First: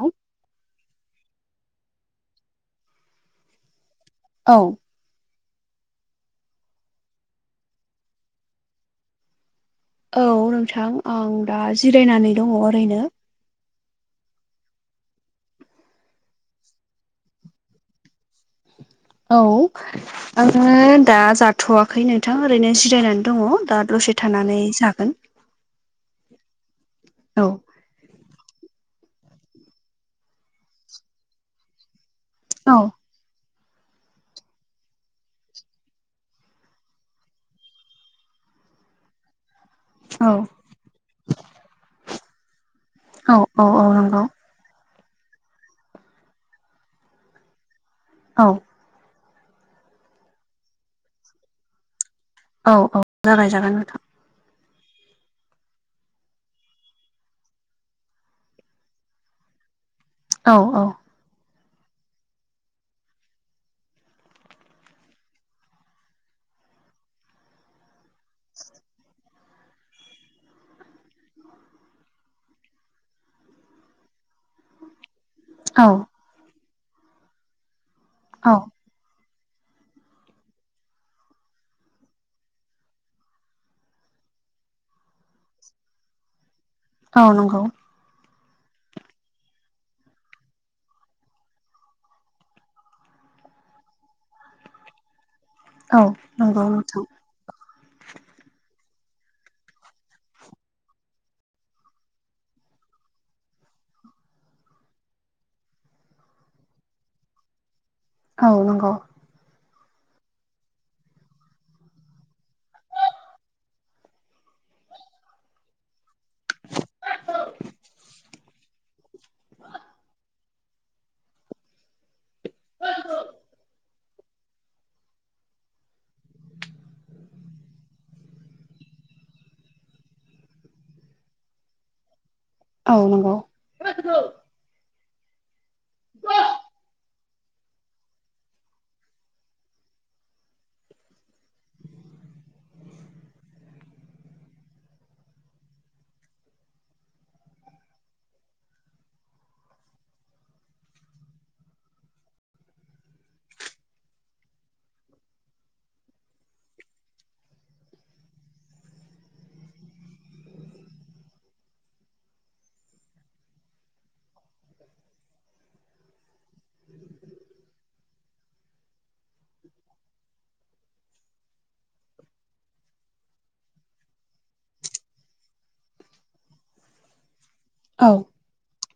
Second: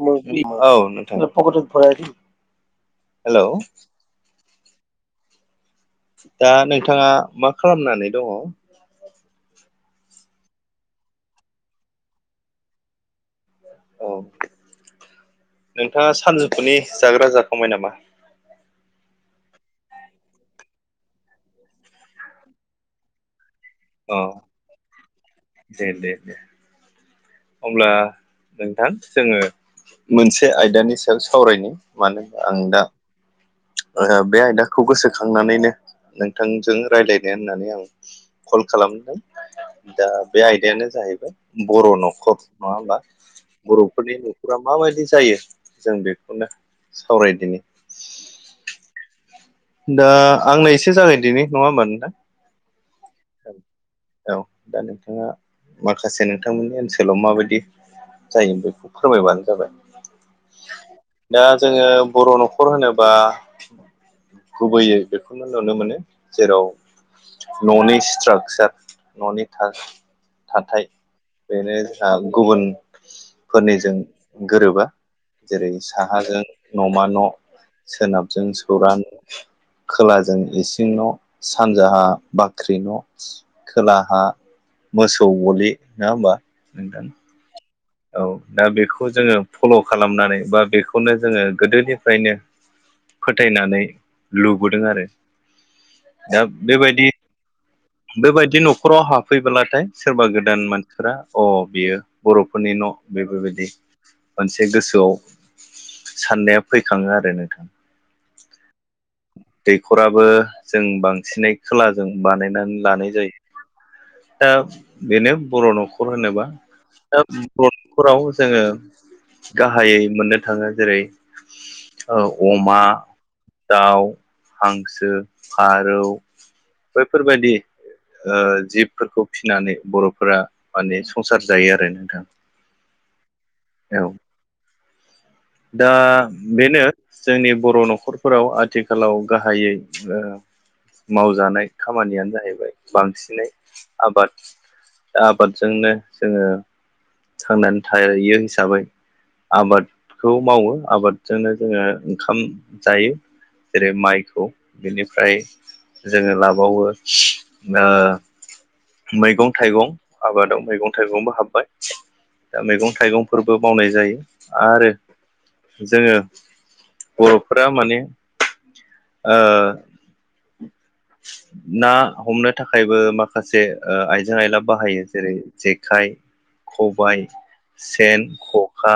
औ [unintelligible] औ नोंथां हेल' औ दा नोंथाङा मा खालामनानै दङ। औ नोंथां आं दा जिरायनानै दङ ओरैनो औ नोंथांङा सानजौफुनि जाग्रा जाखांबाय नामा? औ आंङो दा जाथ'वाखै नोंथां ओरैनो जिरायनानै दंङ दा। औ दसे थानानै जागोन। दे बे दे औ अब्ला नोंथां जोंङो मोनसे आयदानि सायाव सावरायनि? मानो होना आं औ दा ओ बे आयदाखौ गोसोखांनानैनो नोंथांजों रायज्लायनो होननानै आं कल खालामदों दा औ बे आयदायानो जाहैबाय बर' न'खर नङा होमबा औ औ औ बर'फोरनि नंगौ न' माबायदि जायो जों बेखौनो सावरायदिनि औ दा आंनो एसे जागाय दिनि नङा होमबा नोंथां औ औ जागाय जागोन नोंथां औ दा नोंथाङा माखासे नोंथांमोननि ओनसोलाव माबायदि जायो बेखौ फोरमायबानो जाबाय औ औ दा जोंङो बर' नखर होनोबा गुबैयै बेखौनो नुनो मोनो जेराव न'नि स्ट्राकचार न'नि थाथाय बेनो जोंहा गुबुन फोरनिजों गोरोबा जेरै औ साहाजों न' मा न' सोनाबजों औ सौरा न' खोलाजों इसिं न' सानजाहा बाख्रि न' खोलाहा मोसौ गलि नंङा होमबा नोंथां औ नंगौ। औव दा बेखौ जोंङो फल खालामनानै बा बेखौनो जोंङो गोदोनिफ्रायनो फोथायनानै लुबोदों आरो औव दा नंगौ नोंथां। बेबायदि बेबायदि न'खराव हाबफैब्लाथाय सोरबा गोदान मानसिफोरा अ बियो? बरफोरनि न बेफोरबायदि मोनसे गोसोआव साननाया फैखाङो आरो नोंथां। औव नंगौव। दैयखराबो जों बांसिनै खोलाजों बानायनानै लानाय जायो। दा बेनो बर न' होनोबा दा बर' नखराव जोंङो गाहायै मोननो-' थाङों जेरै ओ अमा औ [inaudible] दाउ हांसो फारौ बैफोरबायदि ओ जिबफोरखौ फिसिनानै बर'फोरा माने संसार जायो आरो नोंथां औ नंगौ। औव दा बेनो जोंनि बर नखरफोराव आथिखालाव गाहायै मावजानाय खामानियानो जाहैबाय। बांसिनै आबाद आबादजोंनो जोंङों थांनानै थायो हिसाबै आबाद खौ मावो आबादजोंनो जोंङो ओंखाम जायो। जेरै माइखौ बिनिफ्राय जोंङो लाबावो ओ मैगं थाइगं आबादाव मैगं थाइगंबो हाबबाय। मैगं थाइगंफोरबो मावनाय जायो आरो जोङो बर'फोरा माने ओ [inaudible] ना हमनो थाखायबो माखा जे ओ आइजें आइला बाहायो जेरै जेखाइ खबाइ औ सेन, खखा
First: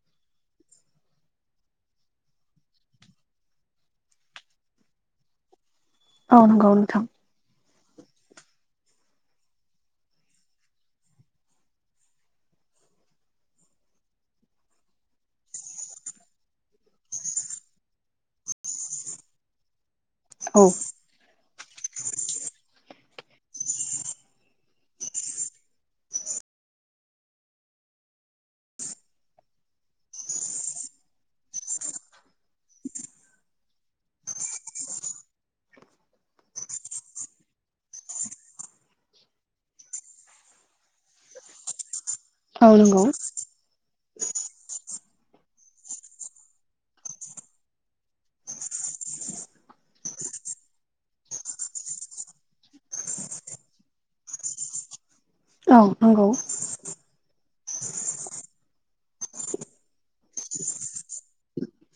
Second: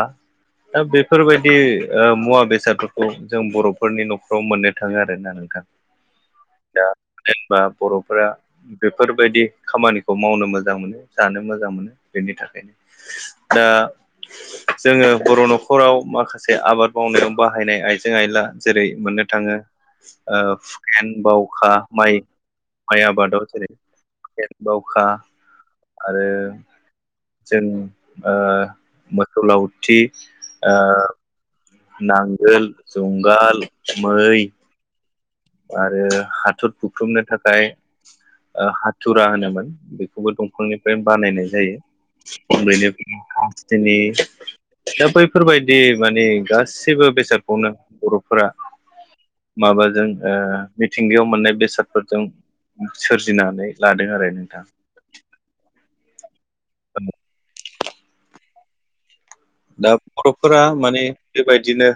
दा बेफोरबायदि ओ मुवा बेसादफोरखौ जों बर'फोरनि न'खराव मोननो थाङो आरोना नोंथां। औ नंगौ नोंथां। जेनबा बर'फोरा बेफोर बायदि खामानिखौ मावनो मोजां मोनो जानो मोजां मोनो बेनि थाखायनो दा जोंङो बर' न'खराव माखासे आबाद मावनायाव बाहायनाय आइजें आयला जेरै मोननो थांङों औ हुकेन बावखा माइ माइ आबादाव जेरै बावखा आरो जों ओ मोसौ लावथि ओ नांगोल जुंगाल मोय आरो हाथर बुख्रुबनो थाखाय हाथुरा होनोमोन बेखौबो दंफांनिफ्राय बानायनाय जायो। औ नंगौ उन्दैनिफ्रायनो जोंनि दा बैफोरबायदि माने गासिबो बेसादखौनो बर'फोरा माबाजों मिथिंगायाव मोननाय बेसादफोरजों सोरजिनानै लादों आरो नोंथां। औ नंगौ। ओ। दा बर'फोरा माने बेबायदिनो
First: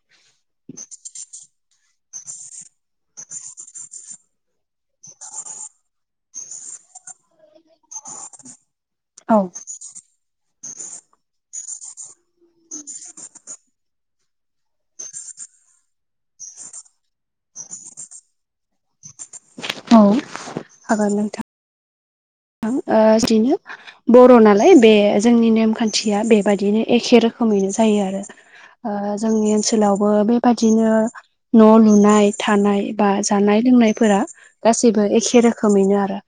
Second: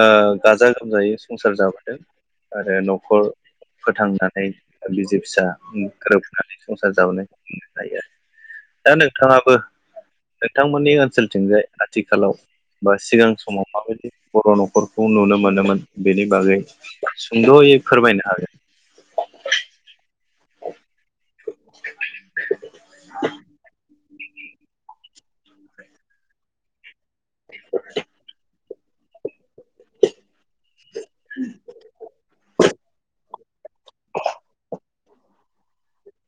ओ गाजा गोमजायै संसार जाबोदों आरो न'खर फोथांनानै ओ बिजे फिसा गोरोबनानै संसार जाबोनो हायो आरो। दा औ नोंथाङाबो नोंथांमोननि ओनसोलथिंजाय आथिखालाव बा सिगां समाव माबायदि बर' न'खरखौ नुनो मोनोमोन बेनि बागै सुंद'यै फोरमायनो हागोन। औ हागोन नोंथां। [inaudible] ओ दिनो बर' नालाय बे जोंनि नेमखान्थिया बेबायदिनो एखे रोख रोखोमैनो जायो आरो ओ जोंनि ओन्स ओनसोलावबो बेबादिनो न' लुनाय थानाय बा जानाय लोंनायफोरा गासैबो एखे रोखोमैनो आरो।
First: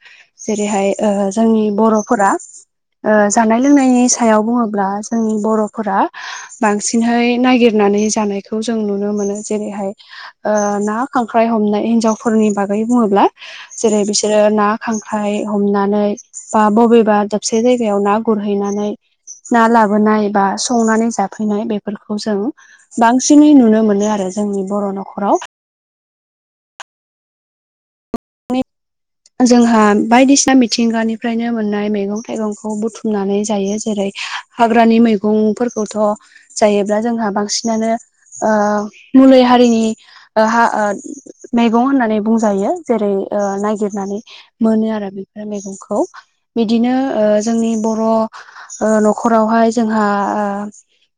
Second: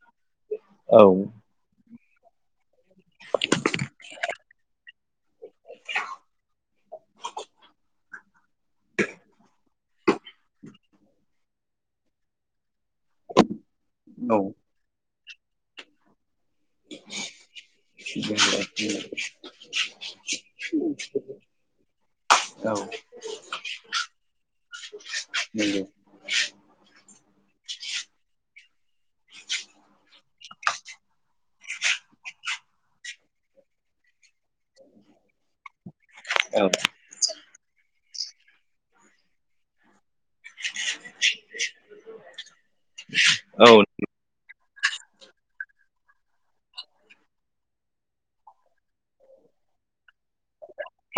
जेरैहाय औ ओ जोंनि बर'फोरा ओ जानाय लोंनायनि सायाव बुङोब्ला जोंनि बर'फोरा बांसिनहै नागिरनानै जानायखौ जों नुनो मोनो। जेरैहाय ना खांख्राइ हमनाय हिन्जावफोरनि बागै बुङोब्ला जेरै बिसोरो नंगौ ना खांख्राइ हमनानै बा बबेबा दाबसे जायगायाव ना गुरहैनानै ना लाबोनाय बा संनानै जाफैनाय बेफोरखौ जों औ बांसिनै नुनो मोनो आरो जोंनि बर' न'खराव। [inaudible] [inaudible] जोंहा बायदिसिना मिथिंगानिफ्रायनो मोननाय मैगं थाइगंखौ बुथुमनानै जायो। जेरै हाग्रानि मैगंफोरखौथ' औ जायोब्ला जोंहा बांसिनानो मुलि हारिनि मैगं होननानै बुंजायो। जेरै औ नायगिरनानै मोनो आरो बेफोर मैगंखौ बिदिनो ओ जोंनि बर' ओ न'खरावहाय जोंहा ओ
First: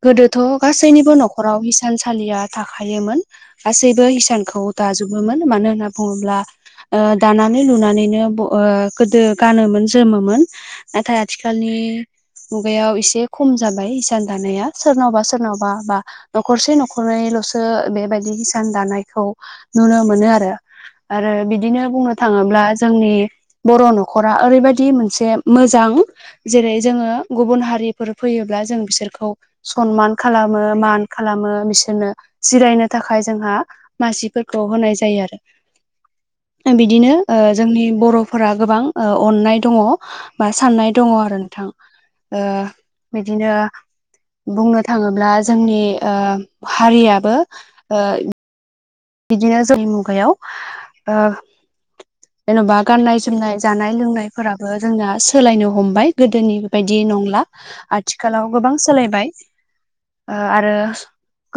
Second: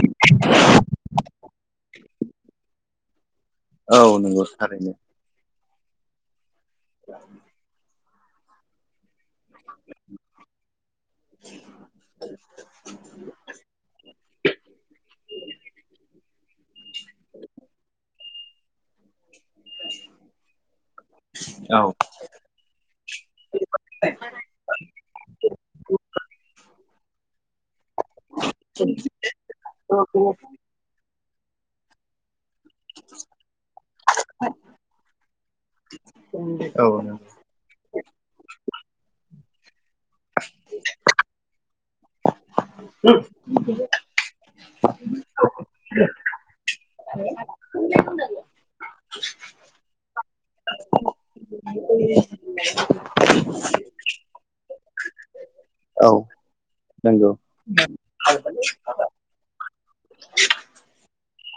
गोदोथ' गासैनिबो न'खराव हिसानसालिया थाखायोमोन। गासैबो नंगौ हिसानखौ थारैनो दाजोब मानो होनना बुङोब्ला दानानै लुनानैनो ओ गोदो गानोमोन जोमोमोन नाथाय आथिखालनि मुगायाव एसे खम जाबाय इसान दानाया सोरनावबा सोरनावबा बा न'खरसे न'खरैल'सो बेबायदि हिसान दानायखौ नुनो मोनो आरो आरो औ बिदिनो बुंनो थाङोब्ला जोंनि बर' न'खरा ओरैबायदि मोनसे मोजां जेरै जोङो गुबुन हारि फोर फैयोब्ला जों बिसोरखौ सनमान खालामो मान खालामो बिसोरनो जिरायनो थाखाय जोंहा मासिफोरखौ होनाय जायो आरो। औ बिदिनो नंगौ जोंनि बर'फोरा गोबां अननाय दङ। बा साननाय दङ आरो नोंथां। ओ बिदिनो बुंनो थाङोब्ला जोंनि ओ हारियाबो ओ बिदिनो जोंनि मुगायाव ओ [inaudible] जेन'बा गाननाय जोमनाय जानाय लोंनायफोराबो जोंना सोलायनो औ हमबाय। गोदोनि बायदि नंगौ नंला आथिखालाव गोबां सोलायबाय ओ आरो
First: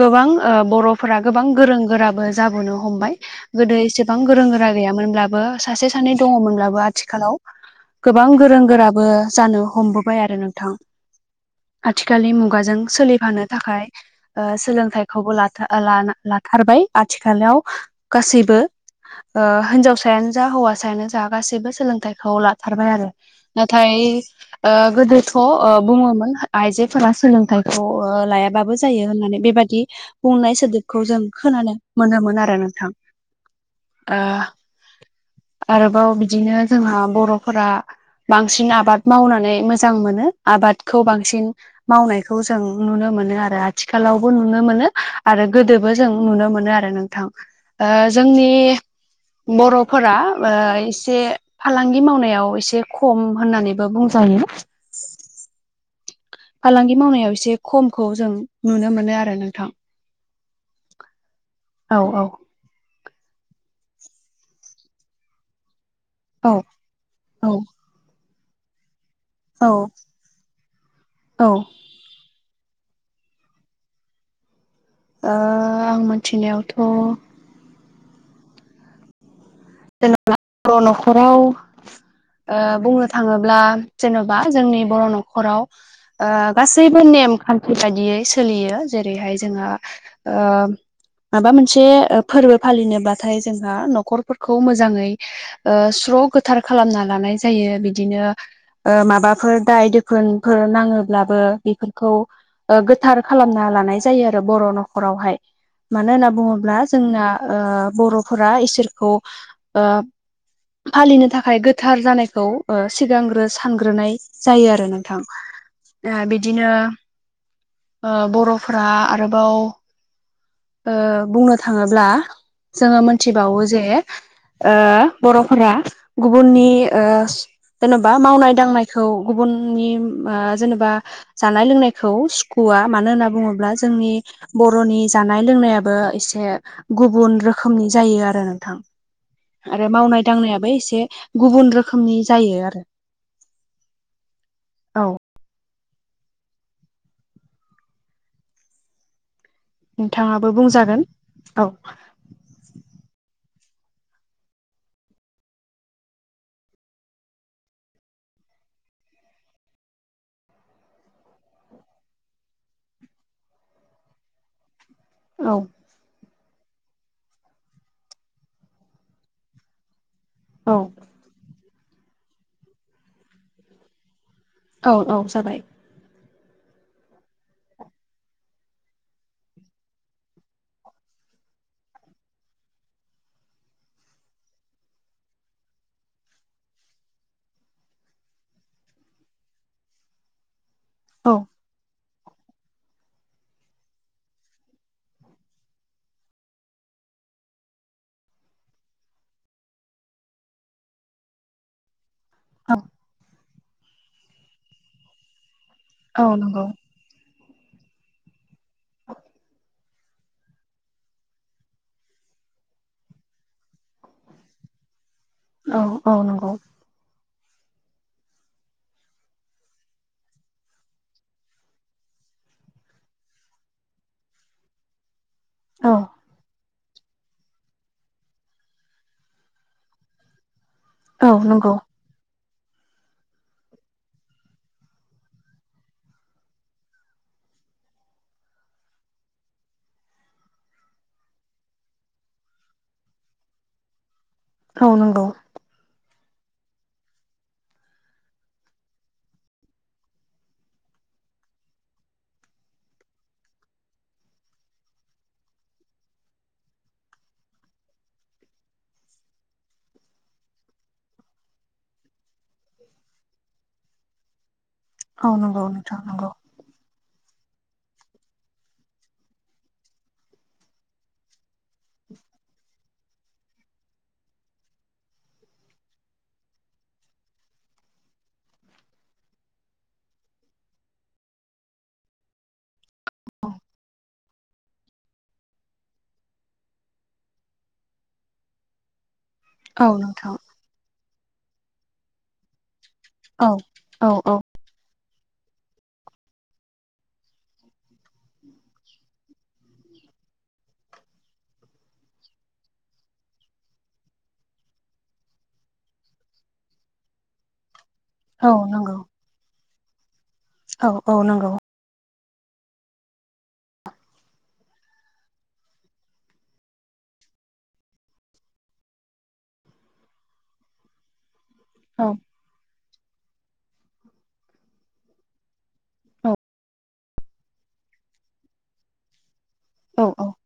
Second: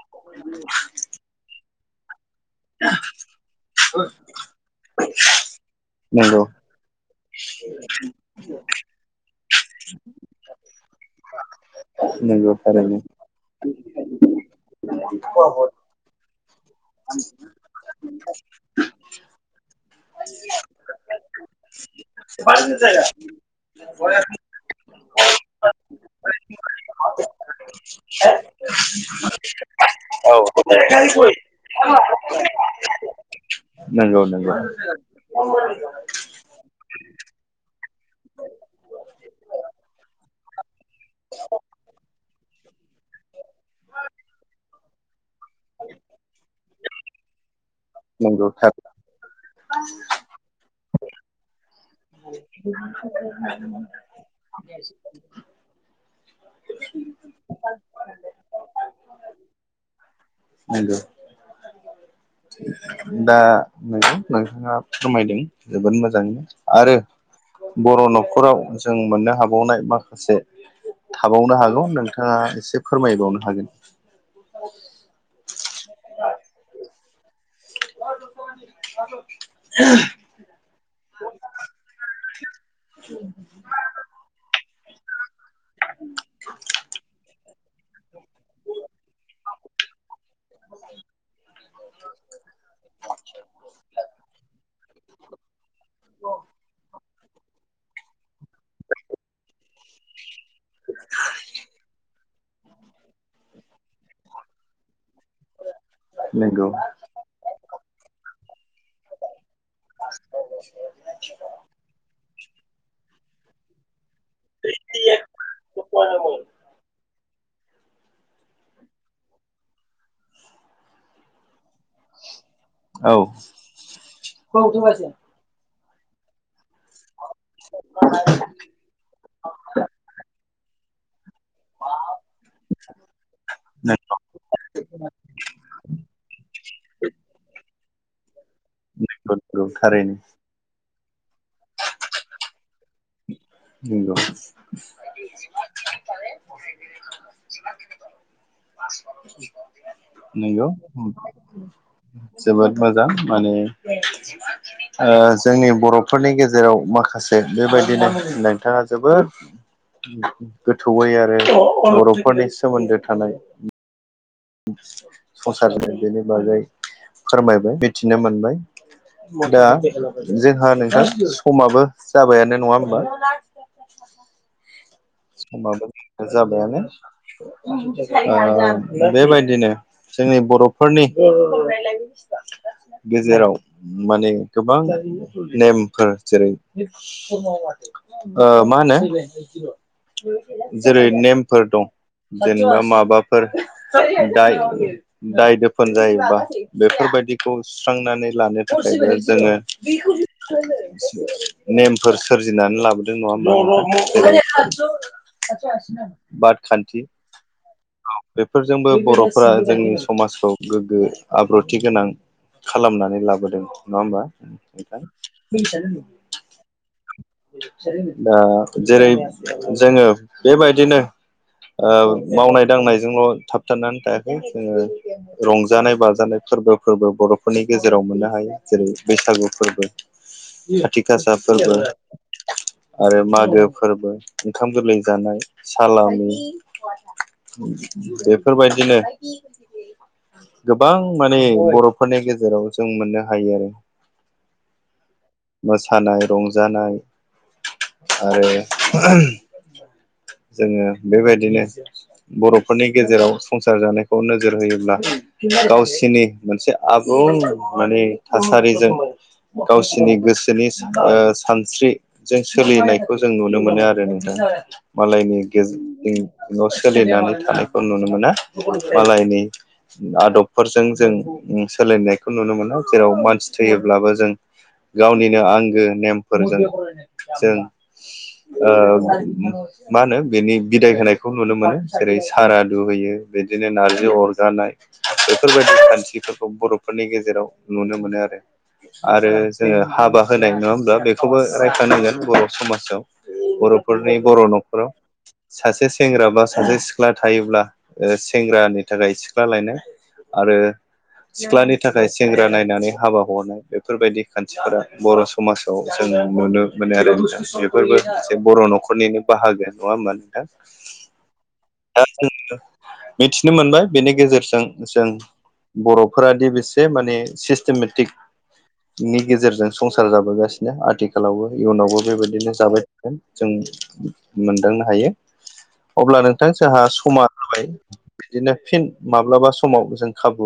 गोबां ओ बर'फोरा गोबां गोरों गोराबो जाबोनो हमबाय गोदो एसेबां गोरों गोरा गैयामोनब्लाबो सासे सानै नंगौ दङ'मोनब्लाबो आथिखालाव गोबां गोरों गोराबो जानो हमबोबाय आरो नोंथां आथिखालनि नंगौ मुगाजों थारैनो सोलिफानो थाखाय ओ सोलोंथाइखौबो लाथार लानां लाथारबाय आथिखालाव गासैबो ओ हिनजावसा हिसायानो जा हौवासायानो जा गासैबो सोलोंथाइखौ लाथारबाय आरो नाथाय ओ गोदोथ' ओ बुङोमोन आइजोफोरा सोलोंथाइखौ ओ लायाबाबो जायो होननानै बेबादि बुंनाय सोदोबखौ जों औ खोनानो मोनोमोन आरो नोंथां ओ नंगौ नंगौ आरोबाव बिदिनो जोंहा बर'फोरा बांसिन आबाद मावनानै मोजां मोनो आबादखौ बांसिन मावनायखौ जों नुनो मोनो आरो आथिखालावबो नुनो मोनो आरो गोदोबो जों नुनो मोनो आरो नोंथां। ओ जोंनि नंगौ थार बर'फोरा एसे फालांगि मावनायाव एसे खम होननानैबो बुंजायो। फालांगि मावनायाव एसे खमखौ जों नुनो मोनो आरो नोंथां नंगौ औ औ दा नों नोंथाङा फोरमायदों जोबोद मोजाङैनो औ आरो औ बर' न'खराव जों मोननो औ हाबावनाय माखासे ओ थाबावनो हागौ नोंथाङा एसे फोरमायबावनो हागोन ओ आं मोनथिनायावथ' साथ जेनेबा बर' न'खराव ओ बुंनो थाङोब्ला जेन'बा जोंनि बर' न' न'खराव ओ गासैबो नेम खान्थि बायदियै सोलियो जेरैहाय जोंहा ओ माबा मोनसे ओ फोरबो फालिनोबाथाय जोंहा न'खर खौ मोजाङै ओ स्र' गोथार खालामना लानाय जायो बिदिनो ओ माबाफोर दाय दोफोनफोर नाङोब्लाबो बेफोरखौ ओ गोथार खालामना लानाय जायो आरो बर' न'खरावहाय मानो होनना नंगौ बुङोब्ला जोंना ओ बर'फोरा इसोरखौ ओ फालिनो थाखाय गोथार जानायखौ ओ सिगांग्रो सानग्रोनाय जायो आरो नोंथां ओ बिदिनो ओ बर'फोरा आरोबाव ओ बुंनो थाङोब्ला जोङो औ मोनथिबावो जे ओ बर'फोरा गुबुननि ओ जेन'बा मावनाय दांनाय खौ गुबुननि मा जेनेबा जानाय लोंनायखौ सुखुवआ मानो होनना बुङोब्ला जोंनि बर'नि जानाय लोंनायाबो एसे गुबुन रोखोमनि जायो आरो नोंथां। बि आरो मावनाय दांनायाबो एसे गुबुन रोखोमनि जायो आरो‌ बिग [unintelligible] औ [unintelligible] नोंथाङाबो नंगौ बुंजागोन औ जोबोद मोजां माने ओ जोंनि बर'फोरनि गेजेराव माखासे बेबायदि दिनै नोंथाङा जोबोद गोथौयै आरो बर'फोरनि सोमोन्दो थानाय औ संसार [unintelligible] बागै फोरमायबाय मिथिनो मोनबाय दा जोंहा औ नोंथां समाबो जाबायानो नङा होमबा? औ औ जाबाय समाबो जाबायानो ओ बेबायदिनो जोंनि बर'फोरनि गेजेराव माने गोबां नेमफोर जेरै ओ मा होनो जेरै औ नेमफोर दं जेनेबा माबाफोर दाय दाय दोफोन जायोबा बेफोरबायदिखौ सुस्रांनानै लानो थाखायबो जोङो [unintelligible] नेमफोर औ सोरजिनानै लाबोदों नङा होमा? औ बाद नंगौ खान्थि। औ बेफोरजोंबो बर'फोरा जोंनि समाजखौ गोग्गो आब्रुथि गोनां खालामनानै लाबोदों नङा होमबा नोंथां? औ औ नंगौ दा जेरै जोङो बेबायदिनो ओ मावनाय दांनायजोंल' थाबथानानै थायाखै जोङो औ रंजानाय बाजानाय फोरबो फोरबो बर' फोरनि गेजेराव मोननो हायो जेरै बैसागु फोरबो खाथि औ गासा नंगौ फोरबो। आरो मागो फोरबो। ओंखाम गोरलै जानाय सालामि। बेफोरबायदिनो गोबां माने बर'फोरनि गेजेराव जों मोननो हायो आरो। औ नंगौ। मोसानाय रंजानाय आरो जोङो बेबायदिनो बर'फोरनि गेजेराव संसार जानायखौ नोजोर होयोब्ला गावसिनि मोनसे आबुं माने थासारिजों गावसिनि गोसोनि ओ सानस्रि जों सोलिनायखौ जों नुनो मोनो आरो नोंथां औ मालायनि नंगौ नोंथां गेजेर नंगौ ज'सोलिनानै थानायखौ नुनो मोना मालायनि आदबफोरजों जों उम सोलायनायखौ नुनो मोना जेराव मानसि थैयोब्लाबो जों गावनिनो आंगो नेमफोरजों जों ओ मा होनो बेनि बिदाय होनायखौ नुनो मोनो। जेरै सारादुहैयो बिदिनो नारजि अरजानाय बेफोरबायदि खान्थिफोरखौ बर'फोरनि गेजेराव नुनो मोनो आरो आरो जोङो औ हाबा नोंथां होनाय नङा होमब्ला बेखौबो रायखाानांगोन बर' समाजाव। औ औ नफोरनि औ बर' न'खराव सासे सेंग्रा बा सासे सिख्ला थायोब्ला सेंग्रानि थाखाय सिख्ला लायनाय आरो सिख्लानि थाखाय सेंग्रा नायनानै हाबा हरनाय बेफोरबायदि खान्थिफोरा बर' समाजाव जों नुनो मोनो आरो [unintelligible] फोरबो [unintelligible] औ बर' नंगौ न'खरनिनो बाहागो नङा होनोमा नोंथां? औ औ नोंगौ। दा जों मिथिनो मोनबाय बेनि गेजेरजों जों बर'फोरादि बेसे माने सिस्टेमेटिक नि गेजेरजों संसार जाबोगासिनो आथिखालावबो इयुनावबो औ बेबायदिनो जाबाय जों मोनदांनो हायो अब्ला नों औ नोंथां जोंहा समा जाबाय बिदिनो फिन माब्लाबा समाव औ जों औ खाबु ला